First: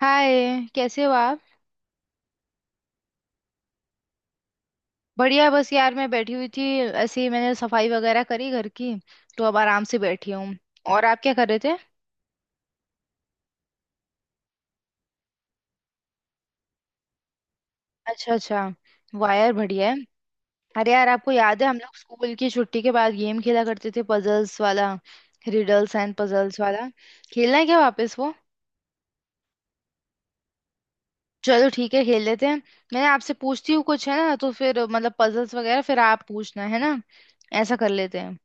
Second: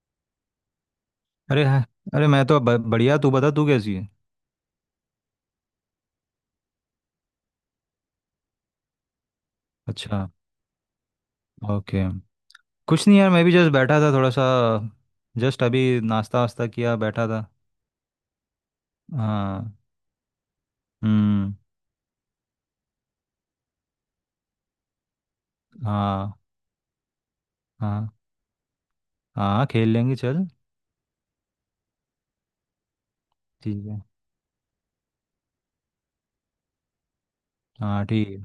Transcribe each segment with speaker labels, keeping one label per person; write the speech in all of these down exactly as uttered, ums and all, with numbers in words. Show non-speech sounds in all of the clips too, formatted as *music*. Speaker 1: हाय, कैसे हो आप?
Speaker 2: अरे हाँ। अरे मैं तो ब, बढ़िया। तू बता, तू कैसी है?
Speaker 1: बढ़िया, बस यार मैं बैठी हुई थी। ऐसे ही मैंने सफाई वगैरह करी घर की, तो अब आराम से
Speaker 2: अच्छा।
Speaker 1: बैठी हूँ। और आप क्या कर रहे थे?
Speaker 2: ओके। कुछ नहीं यार, मैं भी जस्ट बैठा था थोड़ा सा। जस्ट अभी नाश्ता वास्ता किया, बैठा था।
Speaker 1: अच्छा अच्छा, वायर
Speaker 2: हाँ।
Speaker 1: बढ़िया है। अरे यार, आपको
Speaker 2: हम्म।
Speaker 1: याद है हम लोग स्कूल की छुट्टी के बाद गेम खेला करते थे, पजल्स वाला? रिडल्स एंड
Speaker 2: हाँ।
Speaker 1: पजल्स वाला? खेलना है क्या
Speaker 2: हाँ,
Speaker 1: वापस वो?
Speaker 2: हाँ खेल लेंगे, चल।
Speaker 1: चलो ठीक है, खेल लेते हैं। मैं आपसे पूछती हूँ
Speaker 2: ठीक है।
Speaker 1: कुछ, है ना? तो फिर मतलब पजल्स वगैरह फिर आप पूछना, है ना? ऐसा कर
Speaker 2: हाँ
Speaker 1: लेते
Speaker 2: ठीक है।
Speaker 1: हैं।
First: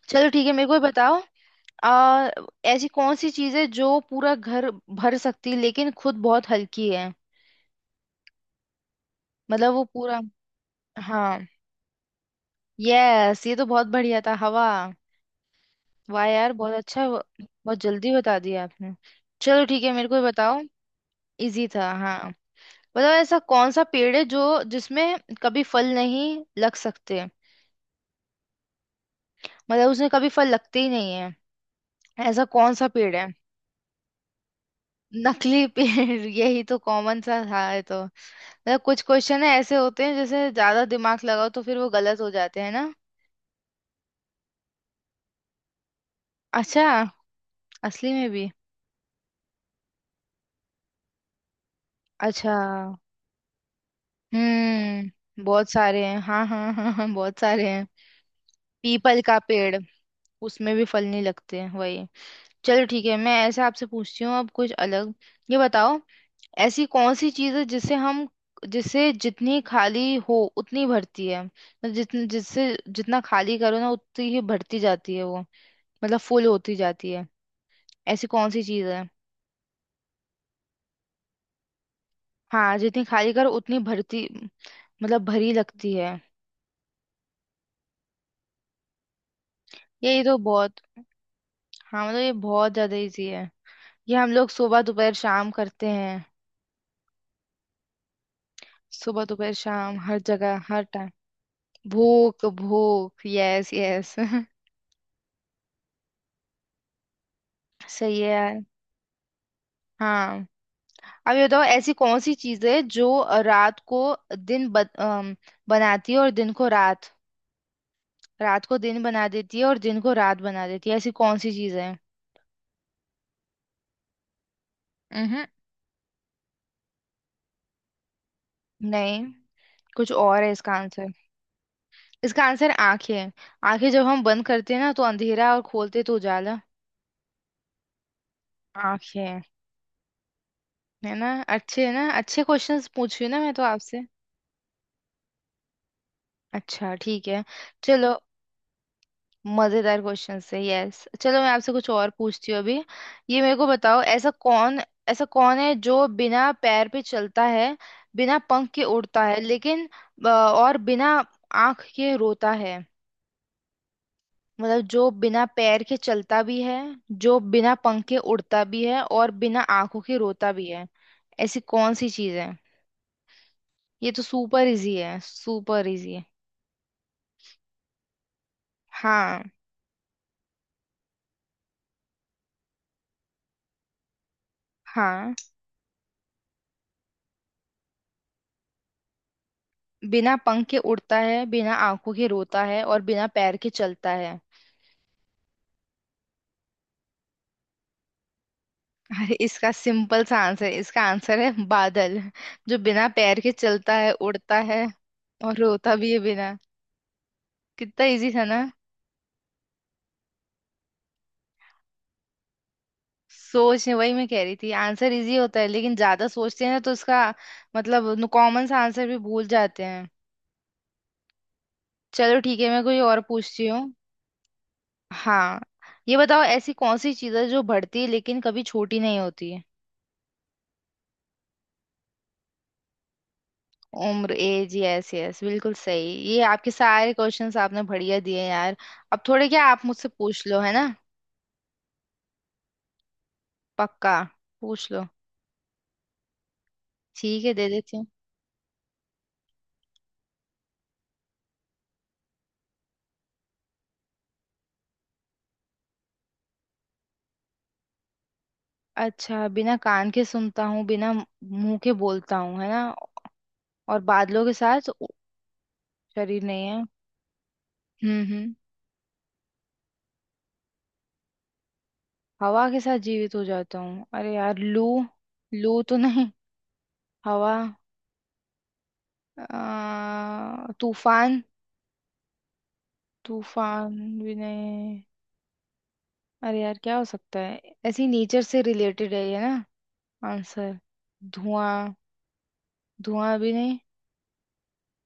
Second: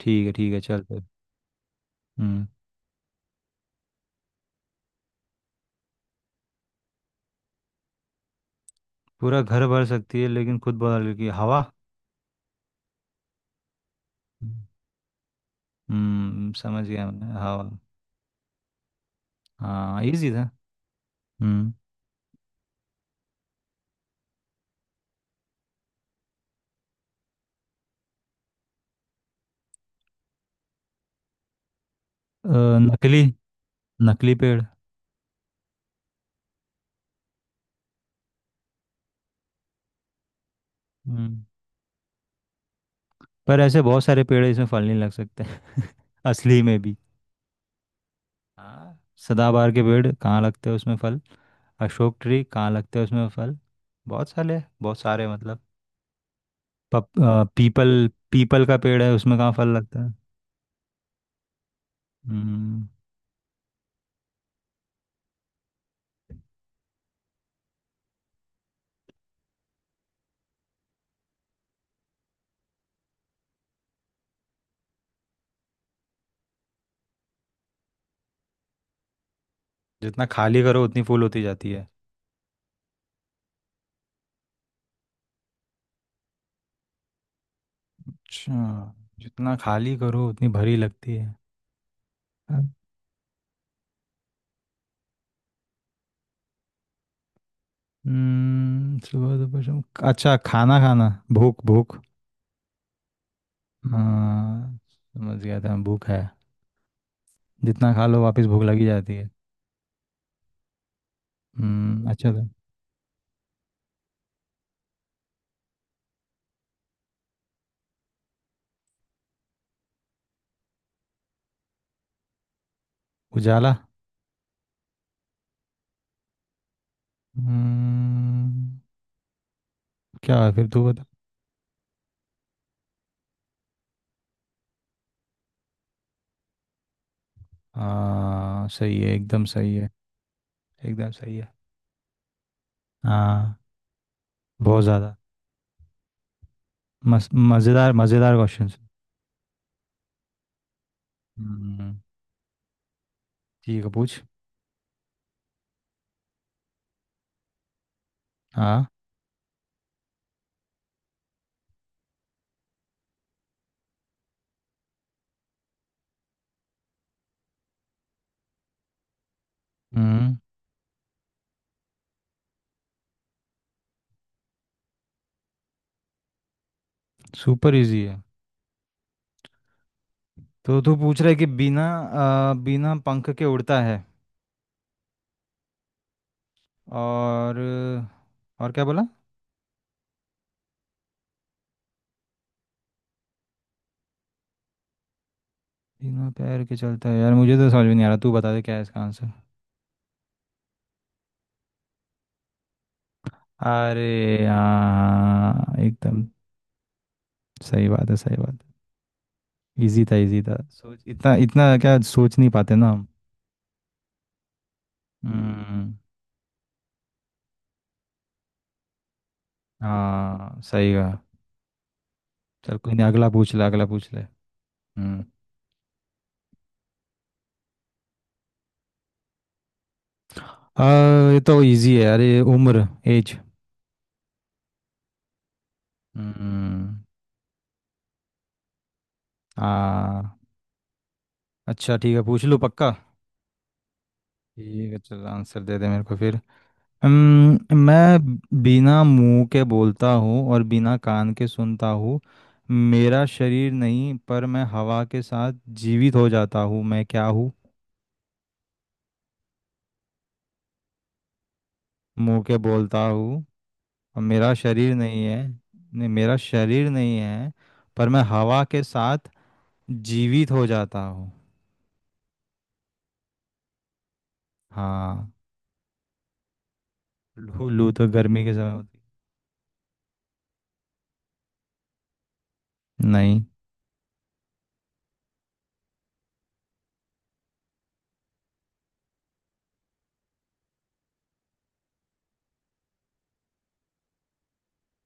Speaker 2: ठीक
Speaker 1: चलो
Speaker 2: है
Speaker 1: ठीक है,
Speaker 2: ठीक है,
Speaker 1: मेरे को भी
Speaker 2: चल फिर।
Speaker 1: बताओ। आ,
Speaker 2: हम्म।
Speaker 1: ऐसी कौन सी चीज है जो पूरा घर भर सकती है लेकिन खुद बहुत हल्की है?
Speaker 2: पूरा घर
Speaker 1: मतलब वो
Speaker 2: भर
Speaker 1: पूरा।
Speaker 2: सकती है लेकिन खुद बहुत हल्की है,
Speaker 1: हाँ।
Speaker 2: हवा।
Speaker 1: यस, ये तो बहुत बढ़िया था, हवा। वाह यार,
Speaker 2: हम्म,
Speaker 1: बहुत
Speaker 2: समझ
Speaker 1: अच्छा,
Speaker 2: गया मैं, हवा।
Speaker 1: बहुत जल्दी बता दिया आपने। चलो ठीक है,
Speaker 2: हाँ,
Speaker 1: मेरे को भी
Speaker 2: इजी था।
Speaker 1: बताओ। इजी
Speaker 2: हम्म।
Speaker 1: था, हाँ। बताओ, ऐसा कौन सा पेड़ है जो जिसमें कभी फल नहीं लग सकते? मतलब उसमें कभी फल लगते ही नहीं है। ऐसा
Speaker 2: अ,
Speaker 1: कौन सा पेड़
Speaker 2: नकली।
Speaker 1: है?
Speaker 2: नकली पेड़।
Speaker 1: नकली पेड़? *laughs* यही तो कॉमन सा था ये तो। मतलब कुछ क्वेश्चन है ऐसे होते हैं जैसे ज्यादा दिमाग
Speaker 2: हम्म,
Speaker 1: लगाओ तो फिर वो गलत हो जाते हैं ना।
Speaker 2: पर ऐसे बहुत सारे पेड़ इसमें फल नहीं लग सकते। *laughs* असली में
Speaker 1: अच्छा,
Speaker 2: भी।
Speaker 1: असली में भी?
Speaker 2: हाँ। सदाबहार के पेड़ कहाँ लगते हैं उसमें फल? अशोक ट्री
Speaker 1: अच्छा।
Speaker 2: कहाँ लगते हैं उसमें फल? बहुत सारे बहुत सारे
Speaker 1: हम्म,
Speaker 2: मतलब।
Speaker 1: बहुत सारे हैं, हाँ हाँ हाँ हाँ
Speaker 2: पप,
Speaker 1: हाँ, बहुत
Speaker 2: अ,
Speaker 1: सारे हैं।
Speaker 2: पीपल पीपल का पेड़ है,
Speaker 1: पीपल का
Speaker 2: उसमें कहाँ फल
Speaker 1: पेड़,
Speaker 2: लगता है?
Speaker 1: उसमें भी फल नहीं लगते हैं, वही। चलो
Speaker 2: हम्म।
Speaker 1: ठीक है, मैं ऐसे आपसे पूछती हूँ अब कुछ अलग। ये बताओ, ऐसी कौन सी चीज़ है जिसे हम जिसे जितनी खाली हो उतनी भरती है? मतलब जितन जिससे जितना खाली करो ना, उतनी ही भरती जाती है वो। मतलब फुल होती जाती है। ऐसी कौन सी चीज़ है?
Speaker 2: जितना खाली करो उतनी फूल होती जाती है?
Speaker 1: हाँ, जितनी खाली करो उतनी भरती। मतलब भरी लगती है।
Speaker 2: अच्छा। जितना खाली
Speaker 1: यही
Speaker 2: करो
Speaker 1: तो
Speaker 2: उतनी
Speaker 1: बहुत।
Speaker 2: भरी लगती है।
Speaker 1: हाँ, मतलब ये बहुत ज्यादा इजी है। ये हम लोग सुबह दोपहर शाम करते हैं।
Speaker 2: हम्म,
Speaker 1: सुबह
Speaker 2: सुबह
Speaker 1: दोपहर
Speaker 2: दोपहर शाम।
Speaker 1: शाम, हर
Speaker 2: अच्छा,
Speaker 1: जगह
Speaker 2: खाना
Speaker 1: हर
Speaker 2: खाना।
Speaker 1: टाइम।
Speaker 2: भूख भूख।
Speaker 1: भूख भूख, यस यस। *laughs*
Speaker 2: हाँ। समझ गया था, भूख है। जितना खा
Speaker 1: सही
Speaker 2: लो
Speaker 1: है
Speaker 2: वापस
Speaker 1: यार।
Speaker 2: भूख लगी जाती है।
Speaker 1: हाँ। अब ये बताओ, ऐसी
Speaker 2: हम्म,
Speaker 1: कौन
Speaker 2: अच्छा
Speaker 1: सी
Speaker 2: था।
Speaker 1: चीज है जो रात को दिन ब, अम, बनाती है और दिन को रात? रात को दिन बना देती है और दिन को रात बना देती है, ऐसी कौन सी चीज है?
Speaker 2: उजाला।
Speaker 1: हम्म,
Speaker 2: हम्म।
Speaker 1: नहीं। कुछ और
Speaker 2: क्या
Speaker 1: है
Speaker 2: है फिर,
Speaker 1: इसका
Speaker 2: तू बता।
Speaker 1: आंसर। इसका आंसर आंखें है। आंखें, जब हम बंद करते हैं ना तो अंधेरा, और खोलते हैं तो उजाला।
Speaker 2: हाँ, सही है,
Speaker 1: आंखें।
Speaker 2: एकदम सही है। एकदम
Speaker 1: है ना?
Speaker 2: सही है।
Speaker 1: अच्छे है ना, अच्छे क्वेश्चंस पूछ रही हूँ ना मैं
Speaker 2: हाँ।
Speaker 1: तो आपसे।
Speaker 2: बहुत ज़्यादा।
Speaker 1: अच्छा ठीक
Speaker 2: मस-
Speaker 1: है।
Speaker 2: मज़ेदार
Speaker 1: चलो,
Speaker 2: मज़ेदार क्वेश्चन।
Speaker 1: मजेदार क्वेश्चन है, यस। चलो, मैं आपसे कुछ
Speaker 2: हम्म।
Speaker 1: और पूछती हूँ अभी। ये मेरे को
Speaker 2: ठीक है,
Speaker 1: बताओ,
Speaker 2: पूछ।
Speaker 1: ऐसा कौन? ऐसा कौन है जो बिना पैर पे चलता है, बिना पंख के
Speaker 2: हाँ।
Speaker 1: उड़ता है, लेकिन अ, और बिना आंख के रोता है? मतलब जो बिना पैर के चलता भी है, जो बिना पंख के उड़ता भी है, और बिना आंखों के
Speaker 2: हम्म।
Speaker 1: रोता भी है। ऐसी कौन सी चीज है? ये तो सुपर इजी है, सुपर इजी है।
Speaker 2: सुपर इजी है।
Speaker 1: हाँ।
Speaker 2: तो तू पूछ रहा है कि बिना अ, बिना पंख के उड़ता है
Speaker 1: हाँ,
Speaker 2: और और क्या बोला?
Speaker 1: बिना पंख के उड़ता है, बिना आंखों के रोता है, और बिना पैर के चलता है।
Speaker 2: बिना पैर के चलता है, यार मुझे तो समझ में नहीं आ रहा, तू बता दे क्या है इसका आंसर।
Speaker 1: अरे, इसका सिंपल सा आंसर, इसका आंसर है बादल। जो बिना पैर के चलता है,
Speaker 2: अरे
Speaker 1: उड़ता है, और
Speaker 2: हाँ
Speaker 1: रोता भी है
Speaker 2: एकदम।
Speaker 1: बिना।
Speaker 2: सही
Speaker 1: कितना
Speaker 2: बात है,
Speaker 1: इजी
Speaker 2: सही
Speaker 1: था
Speaker 2: बात।
Speaker 1: ना।
Speaker 2: इजी था, इजी था। सोच इतना इतना क्या, सोच नहीं पाते ना हम।
Speaker 1: सोच, वही मैं कह रही थी, आंसर इजी होता है
Speaker 2: हम्म।
Speaker 1: लेकिन ज्यादा सोचते हैं ना तो इसका मतलब कॉमन सा आंसर भी भूल जाते हैं।
Speaker 2: हाँ सही कहा।
Speaker 1: चलो ठीक है,
Speaker 2: चल
Speaker 1: मैं
Speaker 2: कोई
Speaker 1: कोई
Speaker 2: नहीं,
Speaker 1: और
Speaker 2: अगला पूछ ले,
Speaker 1: पूछती हूँ।
Speaker 2: अगला पूछ ले। हम्म।
Speaker 1: हाँ, ये बताओ, ऐसी कौन सी चीज़ है जो बढ़ती है लेकिन कभी छोटी नहीं होती है?
Speaker 2: आ, ये तो इजी है यार, ये उम्र, एज।
Speaker 1: उम्र, एज, यस यस, बिल्कुल सही। ये आपके
Speaker 2: हम्म।
Speaker 1: सारे क्वेश्चंस आपने बढ़िया दिए हैं यार। अब थोड़े क्या आप मुझसे
Speaker 2: हाँ।
Speaker 1: पूछ लो, है ना?
Speaker 2: अच्छा ठीक है, पूछ लो पक्का।
Speaker 1: पक्का। पूछ
Speaker 2: ठीक है
Speaker 1: लो।
Speaker 2: चल, आंसर दे दे मेरे को फिर।
Speaker 1: ठीक है, दे
Speaker 2: हम्म,
Speaker 1: देती हूँ।
Speaker 2: मैं। बिना मुंह के बोलता हूँ और बिना कान के सुनता हूँ। मेरा शरीर नहीं पर मैं हवा के साथ जीवित हो जाता हूँ। मैं क्या हूँ?
Speaker 1: अच्छा, बिना कान के सुनता हूँ, बिना मुंह के बोलता
Speaker 2: मुंह के
Speaker 1: हूँ, है ना?
Speaker 2: बोलता हूँ।
Speaker 1: और
Speaker 2: और
Speaker 1: बादलों के
Speaker 2: मेरा
Speaker 1: साथ।
Speaker 2: शरीर नहीं है, नहीं मेरा
Speaker 1: शरीर नहीं है।
Speaker 2: शरीर नहीं है। पर मैं
Speaker 1: हम्म हम्म
Speaker 2: हवा के साथ जीवित हो जाता हूँ।
Speaker 1: हवा के साथ जीवित हो जाता हूँ। अरे यार, लू?
Speaker 2: हाँ।
Speaker 1: लू तो नहीं। हवा।
Speaker 2: लू लू तो गर्मी के समय होती
Speaker 1: अ, तूफान?
Speaker 2: है। नहीं।
Speaker 1: तूफान भी नहीं। अरे यार, क्या हो सकता है? ऐसी नेचर से रिलेटेड है ये ना, आंसर? धुआं? धुआं भी नहीं।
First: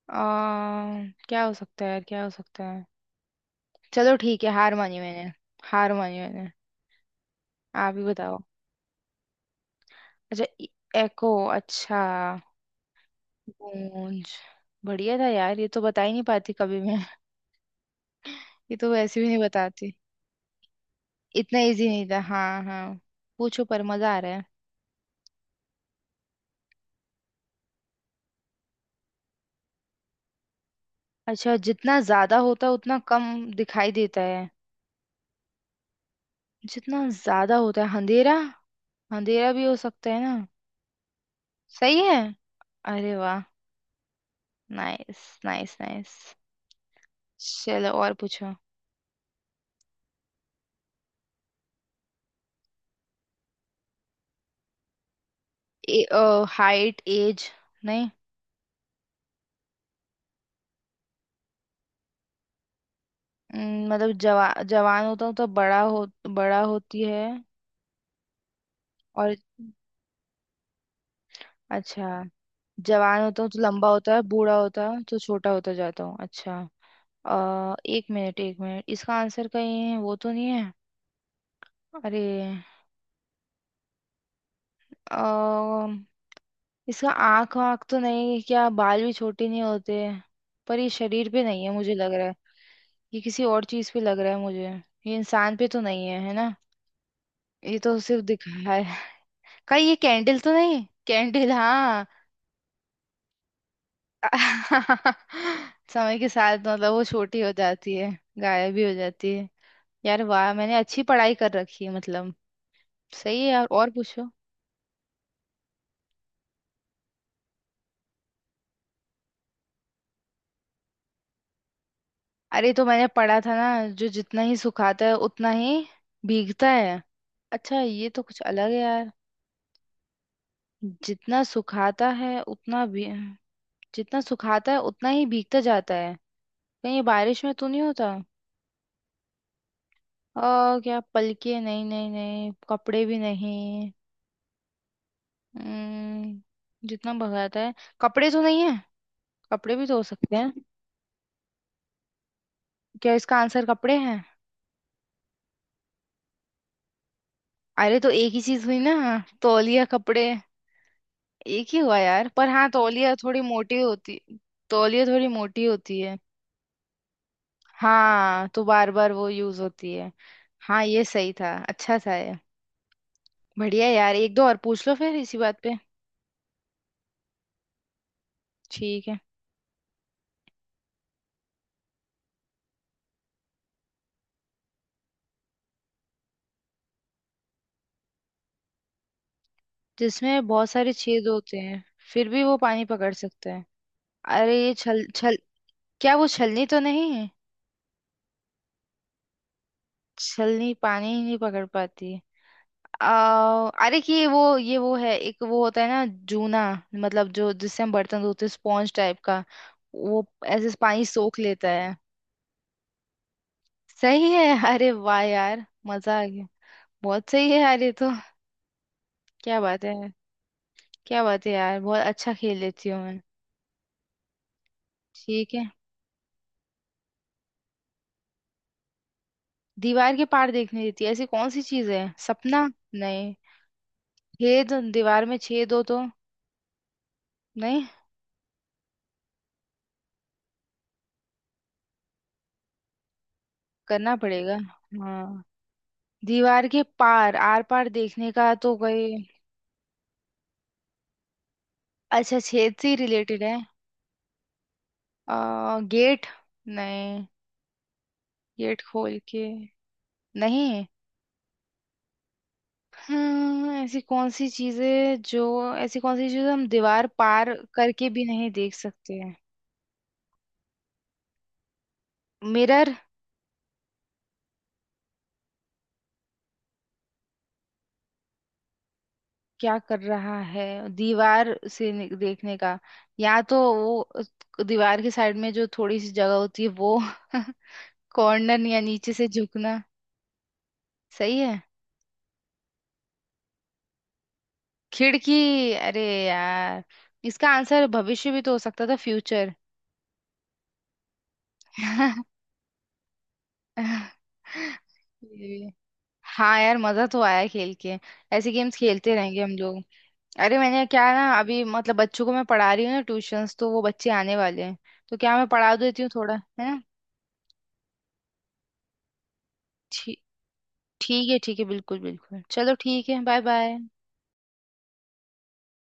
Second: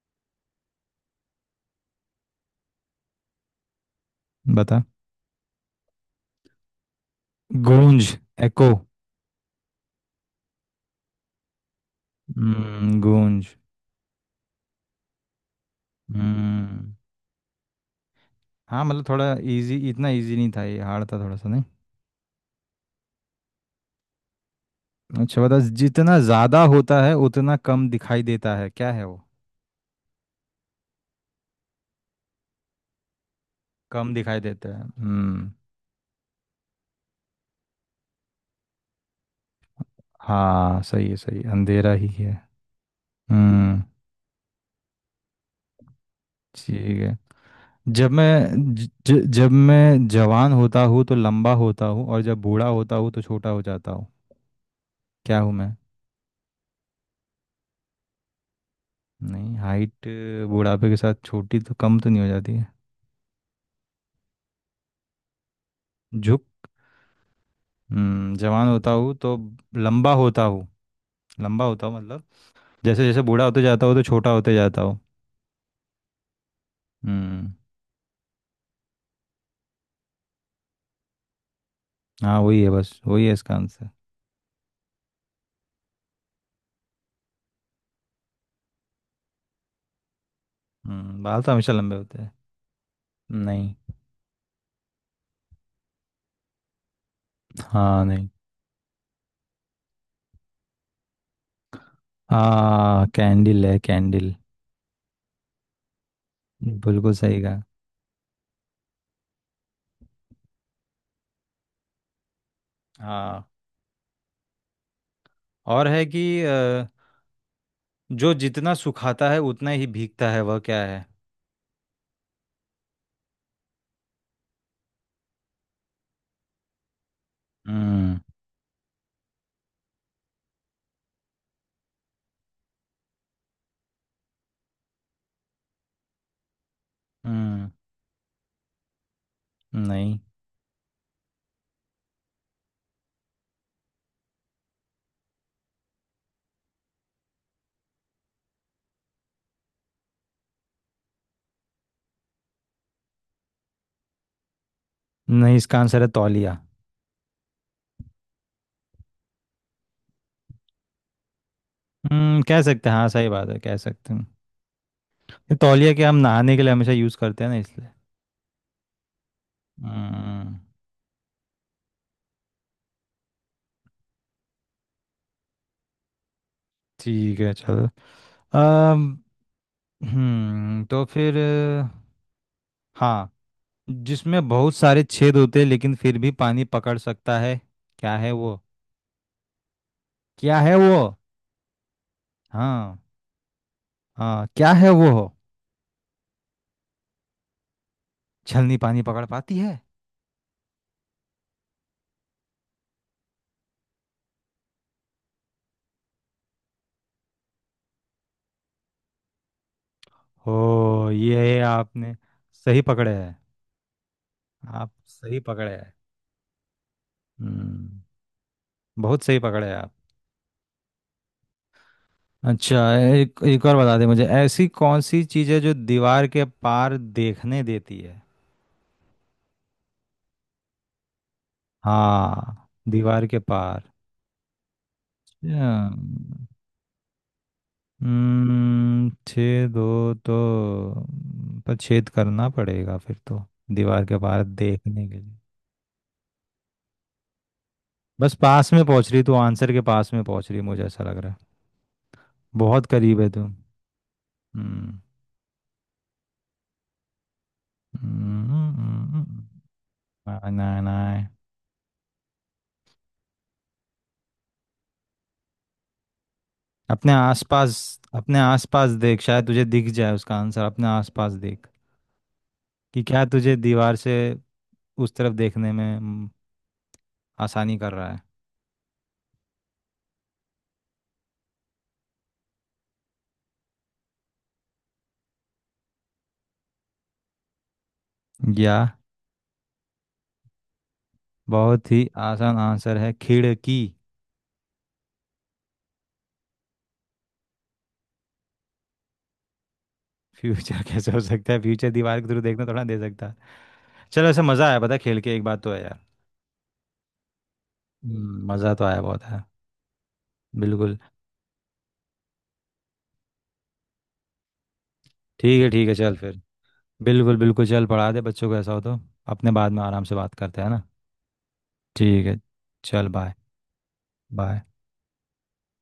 Speaker 1: आ, क्या हो सकता है यार, क्या हो सकता है? चलो ठीक है, हार
Speaker 2: बता।
Speaker 1: मानी मैंने। हार मानी मैंने। आप ही
Speaker 2: गूंज।
Speaker 1: बताओ।
Speaker 2: एको।
Speaker 1: अच्छा, एको, अच्छा।
Speaker 2: हम्म, गूंज।
Speaker 1: पूंछ। बढ़िया था यार, ये तो बता ही नहीं पाती कभी
Speaker 2: हम्म।
Speaker 1: मैं। *laughs* ये
Speaker 2: हाँ
Speaker 1: तो
Speaker 2: मतलब
Speaker 1: वैसे भी
Speaker 2: थोड़ा
Speaker 1: नहीं
Speaker 2: इजी,
Speaker 1: बताती।
Speaker 2: इतना इजी नहीं था ये, हार्ड था थोड़ा सा,
Speaker 1: इतना
Speaker 2: नहीं।
Speaker 1: इजी नहीं था, हाँ हाँ। पूछो, पर मजा आ रहा है।
Speaker 2: अच्छा बता, जितना ज़्यादा होता है उतना कम दिखाई देता है, क्या है वो?
Speaker 1: अच्छा, जितना ज्यादा होता है उतना कम दिखाई
Speaker 2: कम
Speaker 1: देता
Speaker 2: दिखाई
Speaker 1: है।
Speaker 2: देता है, हम्म।
Speaker 1: जितना ज्यादा होता है अंधेरा, अंधेरा भी हो सकता है ना।
Speaker 2: हाँ सही है, सही है, अंधेरा
Speaker 1: सही
Speaker 2: ही
Speaker 1: है।
Speaker 2: है।
Speaker 1: अरे वाह,
Speaker 2: हम्म।
Speaker 1: Nice nice nice.
Speaker 2: ठीक है।
Speaker 1: चलो,
Speaker 2: जब
Speaker 1: और पूछो।
Speaker 2: मैं ज, ज- जब मैं जवान होता हूँ तो लंबा होता हूँ, और जब बूढ़ा होता हूँ तो छोटा हो जाता हूँ। क्या हूँ मैं?
Speaker 1: ए, हाइट एज? नहीं।
Speaker 2: नहीं हाइट। बुढ़ापे के साथ छोटी तो कम तो नहीं हो जाती है।
Speaker 1: अम, मतलब जवा जवान होता हूँ तो बड़ा हो,
Speaker 2: झुक।
Speaker 1: बड़ा होती है
Speaker 2: हम्म, जवान होता हूँ
Speaker 1: और।
Speaker 2: तो लंबा होता हूँ। लंबा होता हूँ
Speaker 1: अच्छा,
Speaker 2: मतलब, जैसे
Speaker 1: जवान
Speaker 2: जैसे
Speaker 1: होता
Speaker 2: बूढ़ा
Speaker 1: हूँ तो
Speaker 2: होते जाता
Speaker 1: लंबा
Speaker 2: हूँ तो
Speaker 1: होता है,
Speaker 2: छोटा होते
Speaker 1: बूढ़ा
Speaker 2: जाता
Speaker 1: होता
Speaker 2: हूँ।
Speaker 1: है तो छोटा होता जाता हूँ, अच्छा।
Speaker 2: हम्म।
Speaker 1: अ, एक मिनट एक मिनट, इसका आंसर कहीं वो तो नहीं है? अरे।
Speaker 2: हाँ वही है, बस वही है इसका आंसर।
Speaker 1: अ, इसका आँख वाँख तो नहीं है? क्या बाल भी छोटे नहीं होते? पर ये
Speaker 2: हम्म।
Speaker 1: शरीर पे
Speaker 2: बाल तो
Speaker 1: नहीं है
Speaker 2: हमेशा
Speaker 1: मुझे
Speaker 2: लंबे
Speaker 1: लग
Speaker 2: होते
Speaker 1: रहा
Speaker 2: हैं।
Speaker 1: है। ये किसी और
Speaker 2: नहीं।
Speaker 1: चीज पे लग रहा है मुझे। ये इंसान पे तो नहीं है, है ना? ये तो
Speaker 2: हाँ
Speaker 1: सिर्फ
Speaker 2: नहीं।
Speaker 1: दिखाया है। *laughs* कहीं ये कैंडल तो नहीं? कैंडल, हाँ।
Speaker 2: हाँ कैंडल है, कैंडल।
Speaker 1: *laughs* समय के साथ मतलब वो
Speaker 2: बिल्कुल
Speaker 1: छोटी
Speaker 2: सही
Speaker 1: हो
Speaker 2: कहा।
Speaker 1: जाती है, गायब भी हो जाती है। यार वाह, मैंने अच्छी पढ़ाई कर रखी है मतलब। सही
Speaker 2: हाँ।
Speaker 1: है यार, और पूछो।
Speaker 2: और है कि अ, जो जितना सुखाता है उतना ही भीगता है, वह क्या है?
Speaker 1: अरे, तो मैंने पढ़ा था ना, जो जितना ही सुखाता है उतना ही भीगता है। अच्छा, ये
Speaker 2: हम्म।
Speaker 1: तो कुछ अलग है यार। जितना सुखाता है उतना भी, जितना सुखाता है उतना ही भीगता जाता है। कहीं ये बारिश में तो
Speaker 2: हम्म।
Speaker 1: नहीं होता?
Speaker 2: नहीं।
Speaker 1: आ, क्या पलके? नहीं नहीं नहीं, कपड़े भी नहीं। हम्म, जितना भगाता है। कपड़े तो नहीं है। कपड़े भी धो सकते हैं। क्या इसका आंसर कपड़े हैं?
Speaker 2: नहीं इसका आंसर है तौलिया।
Speaker 1: अरे तो एक ही चीज हुई ना, हाँ, तौलिया कपड़े एक ही हुआ यार।
Speaker 2: हम्म,
Speaker 1: पर
Speaker 2: कह
Speaker 1: हाँ,
Speaker 2: सकते हैं, हाँ
Speaker 1: तौलिया
Speaker 2: सही
Speaker 1: थोड़ी
Speaker 2: बात है, कह
Speaker 1: मोटी
Speaker 2: सकते
Speaker 1: होती।
Speaker 2: हैं।
Speaker 1: तौलिया थोड़ी
Speaker 2: ये
Speaker 1: मोटी
Speaker 2: तौलिया
Speaker 1: होती
Speaker 2: के
Speaker 1: है।
Speaker 2: हम नहाने के लिए हमेशा यूज करते हैं ना, इसलिए।
Speaker 1: हाँ, तो बार बार वो यूज होती है।
Speaker 2: हम्म।
Speaker 1: हाँ, ये सही था, अच्छा था ये। बढ़िया यार, एक दो और पूछ लो फिर इसी बात पे।
Speaker 2: ठीक है चलो। अम
Speaker 1: ठीक है।
Speaker 2: हम्म, तो फिर अ, हाँ, जिसमें बहुत सारे छेद होते हैं लेकिन फिर भी पानी पकड़ सकता है, क्या है वो?
Speaker 1: जिसमें
Speaker 2: क्या
Speaker 1: बहुत
Speaker 2: है
Speaker 1: सारे
Speaker 2: वो?
Speaker 1: छेद होते हैं, फिर भी वो पानी
Speaker 2: हाँ।
Speaker 1: पकड़ सकते हैं?
Speaker 2: हाँ
Speaker 1: अरे,
Speaker 2: क्या
Speaker 1: ये
Speaker 2: है
Speaker 1: छल
Speaker 2: वो?
Speaker 1: छल क्या वो छलनी तो नहीं?
Speaker 2: छलनी पानी पकड़ पाती है?
Speaker 1: छलनी पानी ही नहीं पकड़ पाती। आ, अरे कि ये वो, ये वो है, एक वो होता है ना, जूना, मतलब जो जिससे हम बर्तन धोते हैं, स्पॉन्ज टाइप का, वो ऐसे पानी
Speaker 2: ओ,
Speaker 1: सोख
Speaker 2: ये
Speaker 1: लेता है।
Speaker 2: आपने सही पकड़े हैं।
Speaker 1: सही है। *laughs* अरे
Speaker 2: आप
Speaker 1: वाह
Speaker 2: सही
Speaker 1: यार,
Speaker 2: पकड़े हैं।
Speaker 1: मजा आ गया। बहुत सही है यार
Speaker 2: हम्म।
Speaker 1: ये तो।
Speaker 2: बहुत सही
Speaker 1: क्या
Speaker 2: पकड़े हैं
Speaker 1: बात
Speaker 2: आप।
Speaker 1: है, क्या बात है यार, बहुत अच्छा खेल
Speaker 2: अच्छा
Speaker 1: लेती हूँ मैं।
Speaker 2: एक एक और बता दे मुझे, ऐसी कौन सी चीज़
Speaker 1: ठीक
Speaker 2: है
Speaker 1: है।
Speaker 2: जो दीवार के पार देखने देती है?
Speaker 1: दीवार के पार देखने देती है, ऐसी कौन सी चीज है? सपना?
Speaker 2: हाँ दीवार
Speaker 1: नहीं।
Speaker 2: के पार।
Speaker 1: छेद, दीवार में
Speaker 2: अच्छा।
Speaker 1: छेद हो तो? नहीं,
Speaker 2: हम्म, छः दो तो। हम्म, पर छेद करना पड़ेगा फिर तो, दीवार
Speaker 1: करना
Speaker 2: के पार
Speaker 1: पड़ेगा।
Speaker 2: देखने के लिए।
Speaker 1: हाँ। दीवार के पार आर पार देखने
Speaker 2: बस
Speaker 1: का
Speaker 2: पास
Speaker 1: तो
Speaker 2: में पहुंच
Speaker 1: कोई।
Speaker 2: रही तू, आंसर के पास में पहुंच रही, मुझे ऐसा लग रहा है।
Speaker 1: अच्छा, छेद
Speaker 2: बहुत
Speaker 1: से
Speaker 2: करीब है
Speaker 1: रिलेटेड
Speaker 2: तू।
Speaker 1: है?
Speaker 2: हम्म।
Speaker 1: आ, गेट? नहीं, गेट खोल
Speaker 2: हम्म,
Speaker 1: के।
Speaker 2: ना ना
Speaker 1: नहीं।
Speaker 2: ना।
Speaker 1: हम्म, ऐसी कौन सी चीजें जो, ऐसी कौन सी चीजें हम दीवार
Speaker 2: अपने
Speaker 1: पार
Speaker 2: आसपास।
Speaker 1: करके भी
Speaker 2: अपने
Speaker 1: नहीं देख
Speaker 2: आसपास
Speaker 1: सकते
Speaker 2: देख,
Speaker 1: हैं?
Speaker 2: शायद तुझे दिख जाए उसका आंसर, अपने आसपास देख,
Speaker 1: मिरर?
Speaker 2: कि क्या तुझे दीवार से उस तरफ देखने में हम्म, आसानी कर रहा है।
Speaker 1: क्या कर रहा है दीवार से नि- देखने का? या तो वो उस- दीवार के साइड में जो थोड़ी सी जगह होती है वो *laughs* कॉर्नर,
Speaker 2: या
Speaker 1: या नीचे से झुकना। सही है।
Speaker 2: बहुत ही आसान आंसर है, खिड़की।
Speaker 1: खिड़की? अरे यार। इसका आंसर भविष्य भी तो हो सकता था, फ्यूचर।
Speaker 2: फ्यूचर? *laughs* कैसे हो सकता है फ्यूचर? दीवार के
Speaker 1: *laughs*
Speaker 2: थ्रू देखना थोड़ा दे सकता है। चलो, ऐसा मज़ा आया पता है, खेल के, एक बात तो है यार।
Speaker 1: हाँ यार, मजा तो आया खेल के।
Speaker 2: हम्म,
Speaker 1: ऐसे
Speaker 2: मज़ा
Speaker 1: गेम्स
Speaker 2: तो आया
Speaker 1: खेलते
Speaker 2: बहुत
Speaker 1: रहेंगे
Speaker 2: है।
Speaker 1: हम लोग। अरे मैंने
Speaker 2: बिल्कुल।
Speaker 1: क्या ना, अभी मतलब बच्चों को मैं पढ़ा रही हूँ ना, ट्यूशंस, तो वो बच्चे आने वाले हैं, तो क्या मैं
Speaker 2: ठीक है
Speaker 1: पढ़ा
Speaker 2: ठीक है,
Speaker 1: देती हूँ
Speaker 2: चल
Speaker 1: थोड़ा,
Speaker 2: फिर।
Speaker 1: है ना?
Speaker 2: बिल्कुल बिल्कुल, चल पढ़ा दे बच्चों को, ऐसा हो तो अपने बाद में आराम से
Speaker 1: ठी-
Speaker 2: बात करते हैं ना।
Speaker 1: ठीक है ठीक है, बिल्कुल
Speaker 2: ठीक है।
Speaker 1: बिल्कुल, चलो ठीक
Speaker 2: चल
Speaker 1: है,
Speaker 2: बाय।
Speaker 1: Bye bye.
Speaker 2: बाय।